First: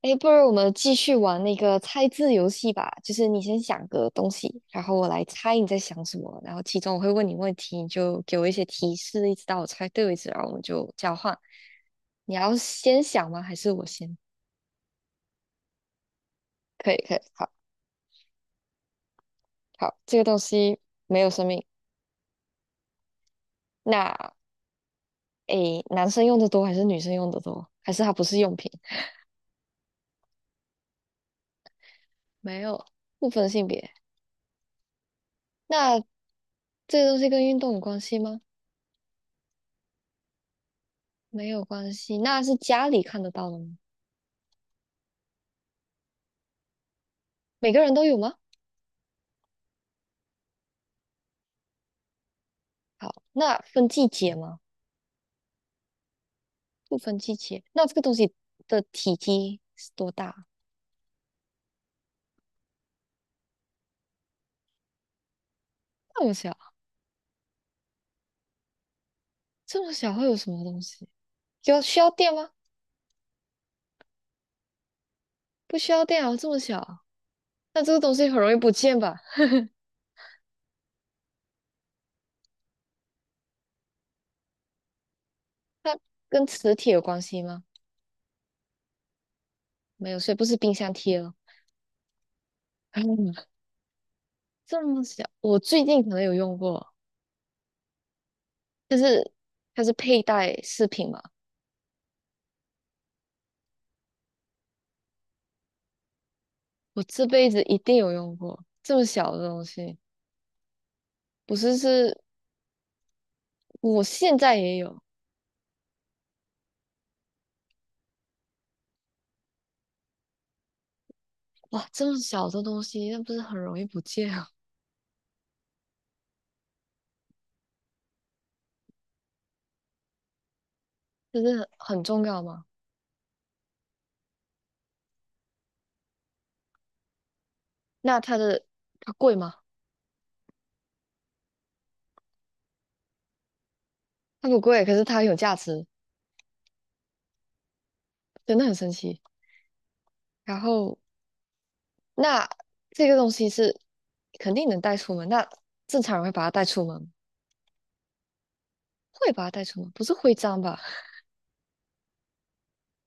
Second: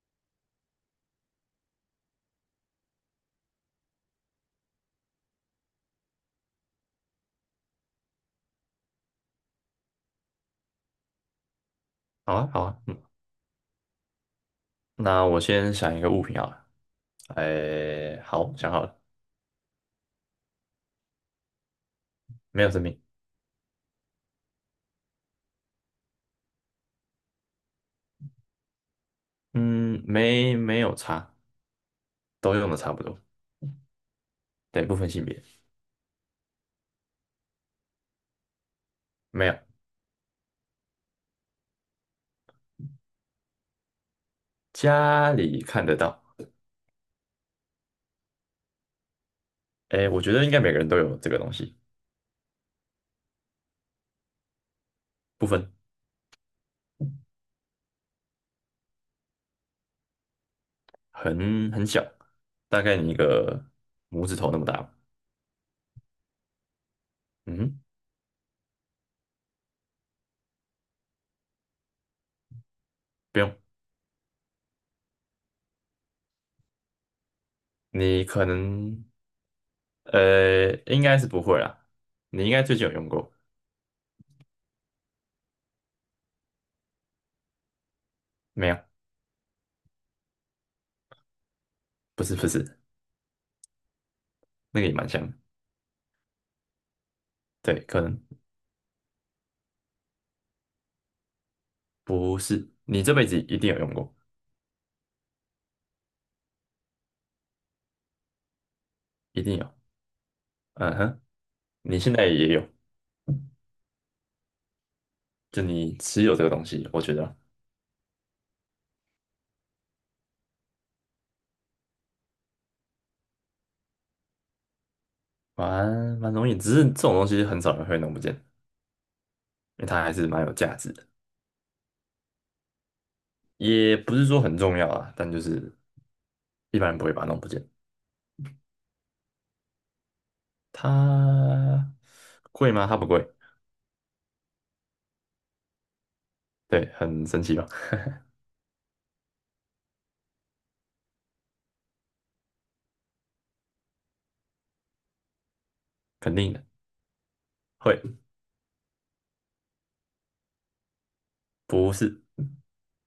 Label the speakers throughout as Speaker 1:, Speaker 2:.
Speaker 1: 哎，不如我们继续玩那个猜字游戏吧。就是你先想个东西，然后我来猜你在想什么，然后其中我会问你问题，你就给我一些提示，一直到我猜对为止，然后我们就交换。你
Speaker 2: 好啊，
Speaker 1: 要
Speaker 2: 好啊，
Speaker 1: 先
Speaker 2: 嗯，
Speaker 1: 想吗？还是我先？
Speaker 2: 那我先想一个物品好了。
Speaker 1: 可以，可以，好，
Speaker 2: 哎，好，想好了。
Speaker 1: 好，这个东西没有生命。
Speaker 2: 没有生命。
Speaker 1: 那诶，男生用的多还是女生用的多？还是它不是用品？
Speaker 2: 嗯，没有差，都
Speaker 1: 没
Speaker 2: 用的
Speaker 1: 有，
Speaker 2: 差不多。
Speaker 1: 不分性别。
Speaker 2: 对，不分性别。
Speaker 1: 那这个东西跟运动有关系吗？
Speaker 2: 没有。
Speaker 1: 没有关系。那是家里看得到的吗？
Speaker 2: 家里看得到。
Speaker 1: 每个人都有吗？
Speaker 2: 哎，我觉得应该每个人都有这个东西。
Speaker 1: 好，那分季节吗？
Speaker 2: 不分。
Speaker 1: 不分季节，那这个东西的体积是多大？
Speaker 2: 很小，大概你一个拇指头那么大吧。
Speaker 1: 那么小，
Speaker 2: 嗯哼。
Speaker 1: 这么小会有什么东西？要需要电吗？
Speaker 2: 不用。
Speaker 1: 不需要电啊，这么小，那这个东
Speaker 2: 你
Speaker 1: 西很
Speaker 2: 可
Speaker 1: 容易不见
Speaker 2: 能，
Speaker 1: 吧？
Speaker 2: 应该是不会啦，你应该最近有用过。
Speaker 1: 跟磁铁有关系吗？
Speaker 2: 没有？
Speaker 1: 没有，所以不是冰箱贴了。
Speaker 2: 不是不是。那
Speaker 1: 这
Speaker 2: 个也
Speaker 1: 么
Speaker 2: 蛮像
Speaker 1: 小，
Speaker 2: 的，
Speaker 1: 我最近可能有用过，
Speaker 2: 对，可能。
Speaker 1: 它是佩戴饰品嘛，
Speaker 2: 不是，你这辈子一定有用过，
Speaker 1: 我这辈子一定有用过这么小
Speaker 2: 一
Speaker 1: 的
Speaker 2: 定
Speaker 1: 东
Speaker 2: 有。
Speaker 1: 西，
Speaker 2: 嗯哼。
Speaker 1: 不是
Speaker 2: 你现
Speaker 1: 是，
Speaker 2: 在也有，
Speaker 1: 我现在也有，
Speaker 2: 就你持有这个东西，我觉得。
Speaker 1: 哇，这么小的东西，那不是很容易不见啊？
Speaker 2: 蛮蛮容易，只是这种东西很少人会弄不见，因为它还是蛮有价值的。
Speaker 1: 真的很重要吗？
Speaker 2: 也不是说很重要啊，但就是一般人不会把它弄不见。
Speaker 1: 那它的它贵吗？
Speaker 2: 它贵吗？它不贵。
Speaker 1: 它不贵，可是它很有价值，
Speaker 2: 对，很神奇吧？
Speaker 1: 真的很神奇。然后，那这个东西是肯定能带出门，那正常人会
Speaker 2: 肯
Speaker 1: 把它
Speaker 2: 定
Speaker 1: 带
Speaker 2: 的，
Speaker 1: 出门，
Speaker 2: 会。
Speaker 1: 会把它带出门，不是徽章吧？
Speaker 2: 不是，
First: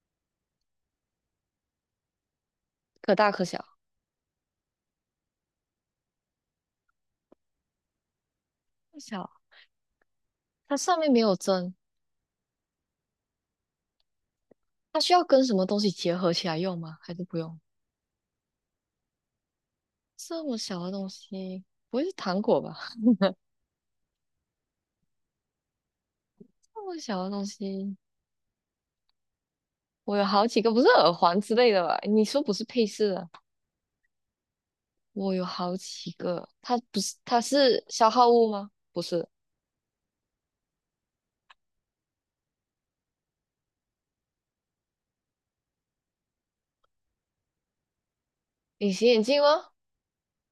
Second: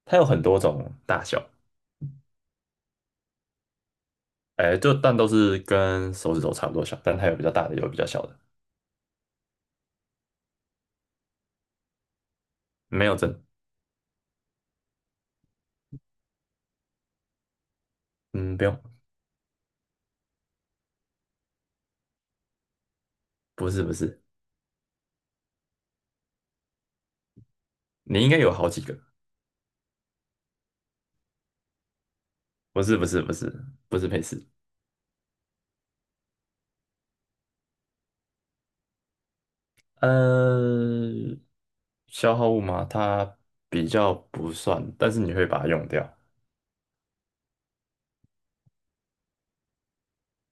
Speaker 2: 它有很多种大小。
Speaker 1: 可大可小，
Speaker 2: 哎，就但都是跟手指头差不多小，但它有比较大的，有比较小的。
Speaker 1: 不小。它上面没有针，
Speaker 2: 没有针。
Speaker 1: 它需要跟什么东西结合起来用吗？还是不用？
Speaker 2: 嗯，不用。
Speaker 1: 这么小的东西，不会是糖果吧？
Speaker 2: 不是不是。
Speaker 1: 这么小的东西。
Speaker 2: 你应该有好几个。
Speaker 1: 我有好几个，不是耳环之类的吧？你说不是
Speaker 2: 不
Speaker 1: 配
Speaker 2: 是不
Speaker 1: 饰
Speaker 2: 是
Speaker 1: 的，
Speaker 2: 不是不是配饰。
Speaker 1: 我有好几个。它不是，它是消耗物吗？不是，
Speaker 2: 呃，消耗物嘛，它比较不算，但是你会把它用掉。
Speaker 1: 隐形眼镜吗？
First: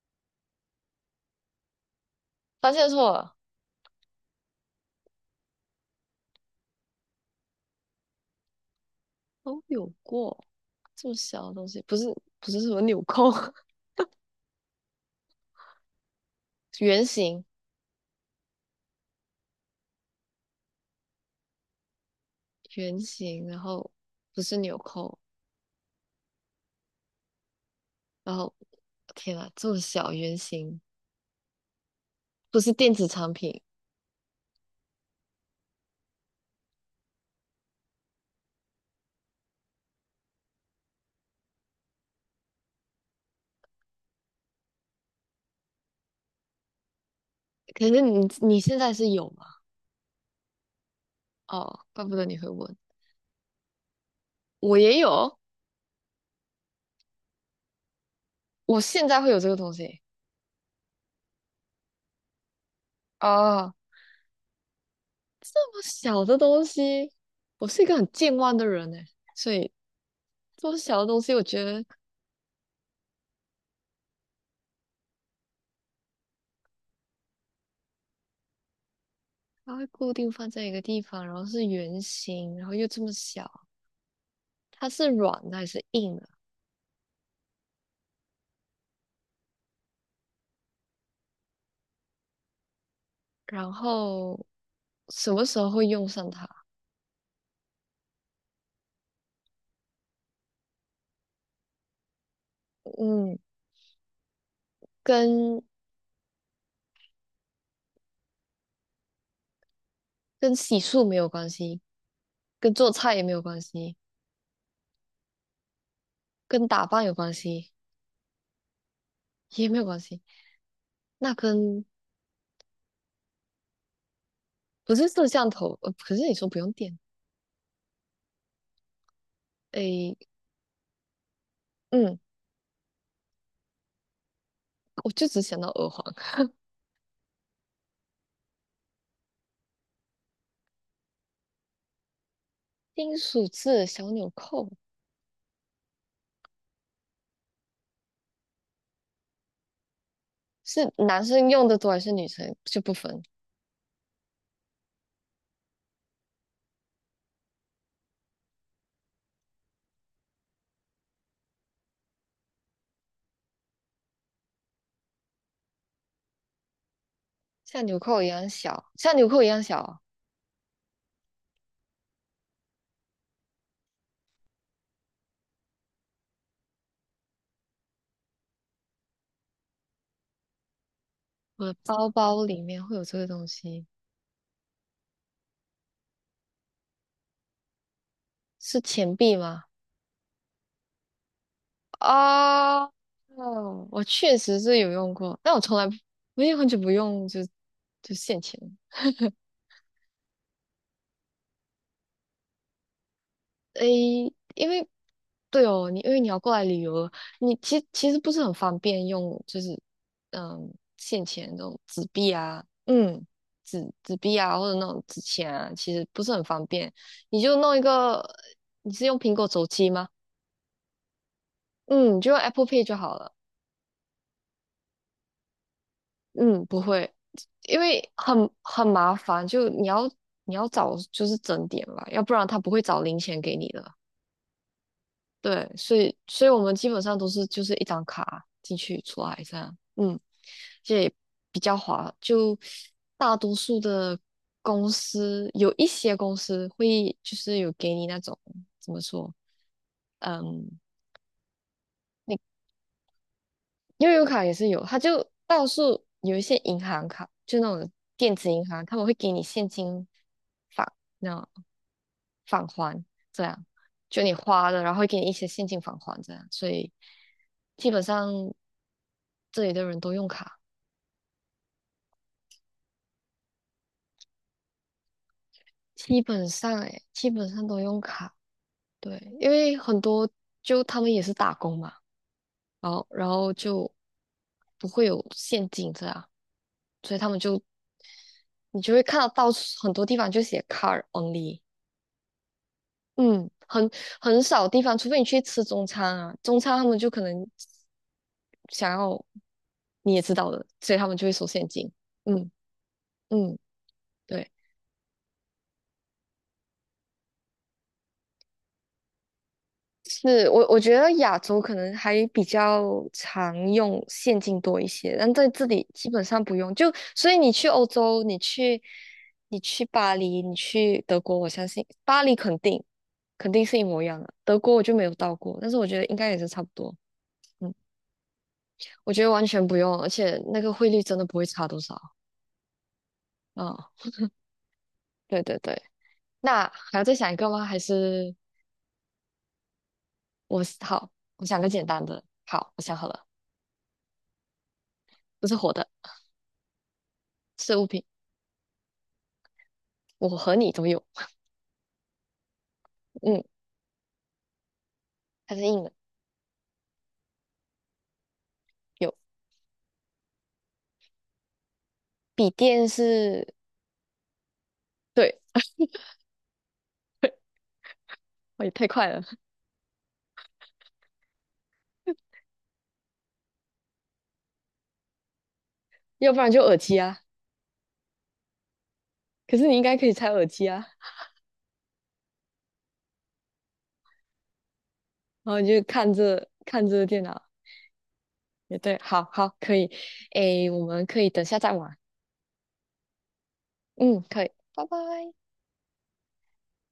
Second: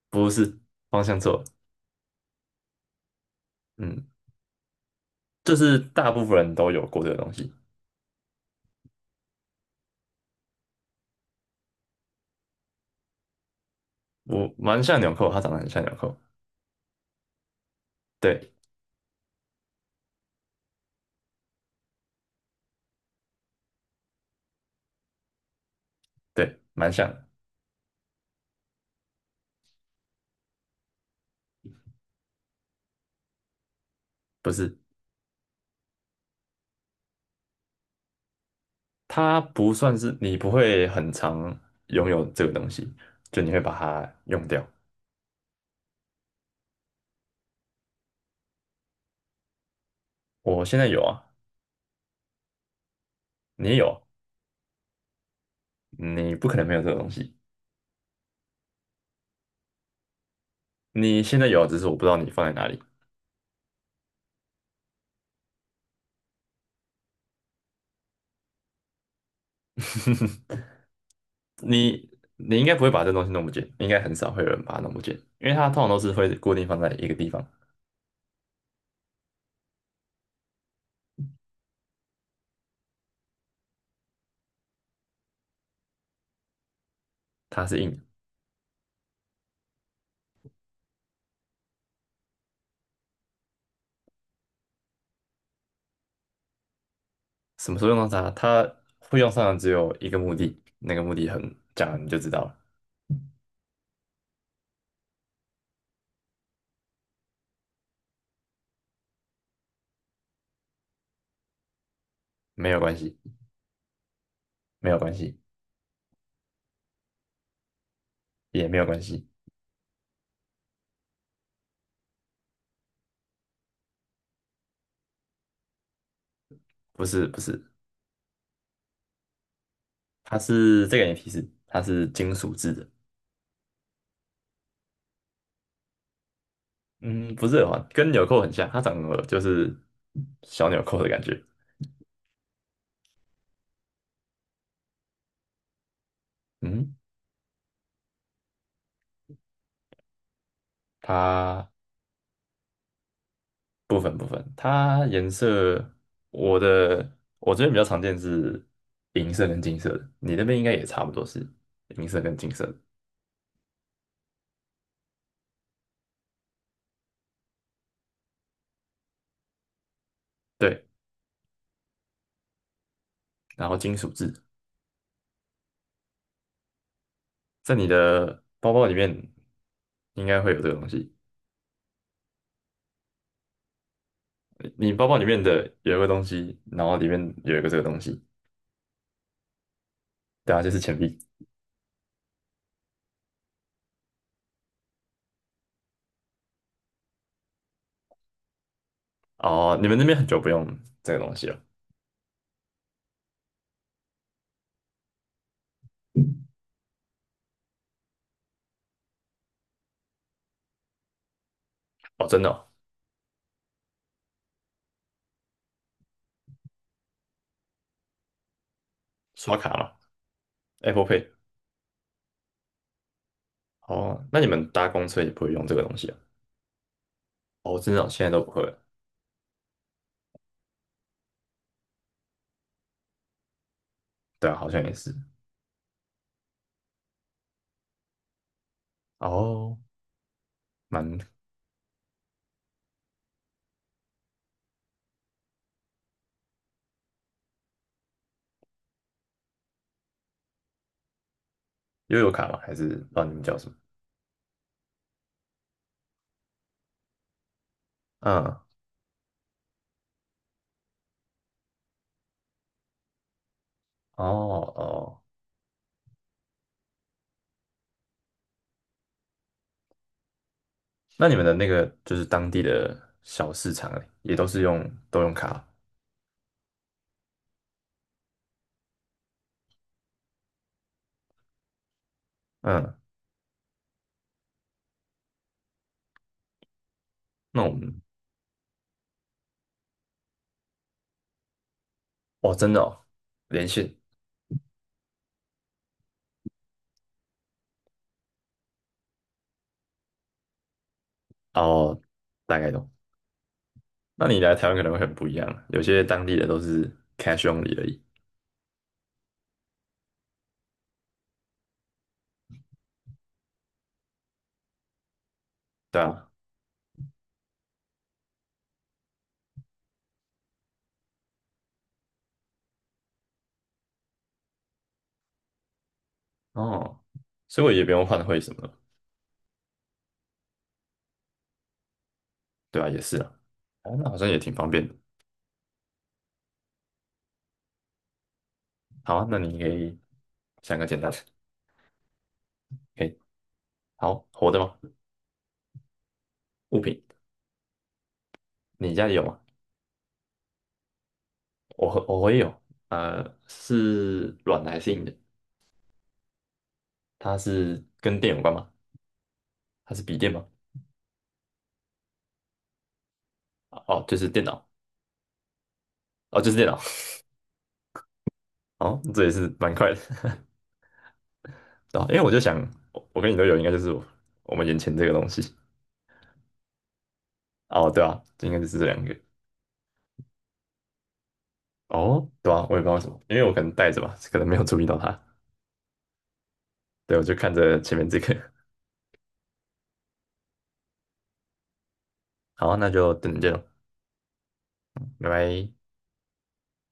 Speaker 2: 不是，方向错了。
Speaker 1: 发现错了，
Speaker 2: 嗯，就是大部分人都有过这个东西。
Speaker 1: 都有过这么小的东西，不是不是什么纽扣，
Speaker 2: 我蛮像纽扣，它长得很像纽扣。
Speaker 1: 圆形
Speaker 2: 对
Speaker 1: 圆形，然后不是纽扣，
Speaker 2: 对，蛮像的。
Speaker 1: 然后天呐，这么小圆形，不是电子产品。
Speaker 2: 不是，它不算是你不会很常拥有这个东西，就你会把它用掉。
Speaker 1: 可是你现在是有吗？
Speaker 2: 我现在有啊。
Speaker 1: 哦，怪不得你会问，
Speaker 2: 你也有啊，
Speaker 1: 我也有，
Speaker 2: 你不可能没有这个东西。
Speaker 1: 我现在会有这个东西。
Speaker 2: 你现在有啊，只是我不知道你放在哪里。
Speaker 1: 哦，这么小的东西，我是一个很健忘的人呢，所以 这么小的东西，我觉得
Speaker 2: 你你应该不会把这东西弄不见，应该很少会有人把它弄不见，因为它通常都是会固定放在一个地方。
Speaker 1: 它会固定放在一个地方，然后是圆形，然后又这么小，它是软的还是硬的？
Speaker 2: 它是硬的。
Speaker 1: 然后什么时候会用上它？
Speaker 2: 什么时候用到它？它会用上的只有一个目的，那个目的很，讲了你就知道了。
Speaker 1: 嗯，跟跟洗漱没有关系，
Speaker 2: 没
Speaker 1: 跟
Speaker 2: 有
Speaker 1: 做
Speaker 2: 关
Speaker 1: 菜
Speaker 2: 系。
Speaker 1: 也没有关系，
Speaker 2: 没有关系。
Speaker 1: 跟打扮有关系
Speaker 2: 也没有关系。
Speaker 1: 也没有关系。那跟不是摄像头，可是你说不用电，
Speaker 2: 不是不是，
Speaker 1: 诶，
Speaker 2: 它是这个给你提示，它是
Speaker 1: 嗯，
Speaker 2: 金属制的。
Speaker 1: 我就只想到耳环。
Speaker 2: 嗯，不是耳环，跟纽扣很像，它长得就是小纽扣的感觉。
Speaker 1: 金属制的小纽扣，
Speaker 2: 嗯，
Speaker 1: 是男生用
Speaker 2: 它
Speaker 1: 的多还是女生就不分？
Speaker 2: 部分部分，它颜色。我的我这边比较常见是银色跟金色的，你那边应该也差不多是银色跟金色的。
Speaker 1: 像纽扣一样小，像纽扣一样小哦
Speaker 2: 对，然后金属质在你的包包里面应该会有这个东西。
Speaker 1: 我的包包里面会有这个东西，
Speaker 2: 你包包里面的有一个东西，然后里面有一个这个东西。
Speaker 1: 是钱币吗？
Speaker 2: 对啊，就是钱币。
Speaker 1: 啊，哦，我确实是有用过，但我从来不，我也很久不用就就现钱。
Speaker 2: 哦，你们那边很久不用这个东西了。
Speaker 1: 诶，因为对哦，你因为你要过来旅游，你其实不是很方便用，就是嗯，现钱这种纸
Speaker 2: 哦，
Speaker 1: 币
Speaker 2: 真的
Speaker 1: 啊，
Speaker 2: 哦。
Speaker 1: 嗯，纸币啊，或者那种纸钱啊，其实不是很方便。你就弄一个，你是用苹果
Speaker 2: 刷
Speaker 1: 手
Speaker 2: 卡
Speaker 1: 机
Speaker 2: 嘛
Speaker 1: 吗？
Speaker 2: ，Apple Pay。
Speaker 1: 嗯，你就用 Apple Pay 就好了。
Speaker 2: 哦，那你们搭公车也不会用这个东西啊？
Speaker 1: 嗯，不会，因
Speaker 2: 哦，真的哦，
Speaker 1: 为
Speaker 2: 现在都
Speaker 1: 很
Speaker 2: 不会了。
Speaker 1: 很麻烦，就你要你要找就是整点吧，要不然他不会找零钱给你的。
Speaker 2: 对啊，好像也是。
Speaker 1: 对，所以我们基本上都是就是一张卡进去出来这样，
Speaker 2: 哦，
Speaker 1: 嗯，这也
Speaker 2: 蛮。
Speaker 1: 比较划。就大多数的公司，有一些公司会就是有给你那种怎么说，嗯。
Speaker 2: 悠游卡吗？还是不知道你们叫什么？
Speaker 1: 悠游卡也是有，他就到处有一些银行卡，就那种
Speaker 2: 嗯，
Speaker 1: 电子银
Speaker 2: 哦。
Speaker 1: 行，他们会给你现金返，那种返还这样，就你花了，然后会给
Speaker 2: 哦，
Speaker 1: 你一些现金返还这样，所以基本上这里的人都用卡，
Speaker 2: 那你们的那个就是当地的小市场欸，也都是用，都用卡？
Speaker 1: 基本上诶，基本上都用卡，对，因为很多就他们也是打工嘛，然
Speaker 2: 嗯，
Speaker 1: 后然后就不会有现金这样，所以他们就
Speaker 2: 那我们。
Speaker 1: 你就会看到到处很多地方就写 car only，
Speaker 2: 哦，真的哦，
Speaker 1: 嗯，
Speaker 2: 连
Speaker 1: 很
Speaker 2: 线。
Speaker 1: 很少地方，除非你去吃中餐啊，中餐他们就可能想要你也知道的，所以他们就会收现金。
Speaker 2: 哦，
Speaker 1: 嗯
Speaker 2: 大概懂。
Speaker 1: 嗯，
Speaker 2: 那你
Speaker 1: 对，
Speaker 2: 来台湾可能会很不一样，有些当地的都是 cash only 而已。
Speaker 1: 是我，我觉得亚洲可能还比较常用现金多一些，但在这里
Speaker 2: 对
Speaker 1: 基本
Speaker 2: 啊。
Speaker 1: 上不用。就所以你去欧洲，你去巴黎，你去德国，我相信巴黎肯定是一模一样的。德国我就没有到过，但是我觉得应该也是差不多。
Speaker 2: 哦，所以我
Speaker 1: 嗯，
Speaker 2: 也不用换汇什么的。
Speaker 1: 我觉得完全不用，而且那个汇率真的不会差多少。
Speaker 2: 对吧？也是啊。
Speaker 1: 啊、
Speaker 2: 哦，那好像也挺方便的。
Speaker 1: 对对对。那还要再想一个吗？还是
Speaker 2: 好啊，那你可以
Speaker 1: 我
Speaker 2: 想个简
Speaker 1: 好，
Speaker 2: 单的。
Speaker 1: 我想个简单的。好，我想
Speaker 2: 可
Speaker 1: 好
Speaker 2: 以。
Speaker 1: 了，
Speaker 2: 好，活的吗？
Speaker 1: 不是活的，
Speaker 2: 物品。
Speaker 1: 是物品，
Speaker 2: 你家里有吗？
Speaker 1: 我和你都有。
Speaker 2: 我我也有。呃，
Speaker 1: 嗯，
Speaker 2: 是软的还是硬的？
Speaker 1: 它是硬的，
Speaker 2: 它是跟电有关吗？
Speaker 1: 有
Speaker 2: 它是笔电吗？
Speaker 1: 笔电是，
Speaker 2: 哦，就是电脑。
Speaker 1: 对，
Speaker 2: 哦，就是电脑。
Speaker 1: 哦也 太
Speaker 2: 哦，
Speaker 1: 快了，
Speaker 2: 这也 是蛮快的。对啊，因为我就想，我跟你都有，应该就是我们眼前这个东西。
Speaker 1: 要不然就耳机啊。
Speaker 2: 哦，对啊，应该就是这两个。
Speaker 1: 可是你应该可以拆耳机啊，
Speaker 2: 哦，对啊，我也不知道为什么，因为我可能戴着吧，可能没有注意到它。
Speaker 1: 然后你就看着
Speaker 2: 对，
Speaker 1: 电
Speaker 2: 我就
Speaker 1: 脑，
Speaker 2: 看着前面这个。
Speaker 1: 也对，好好可以，诶，我们可以等下再玩，
Speaker 2: 好，那就等着见咯，
Speaker 1: 嗯，可以，拜
Speaker 2: 拜
Speaker 1: 拜。
Speaker 2: 拜。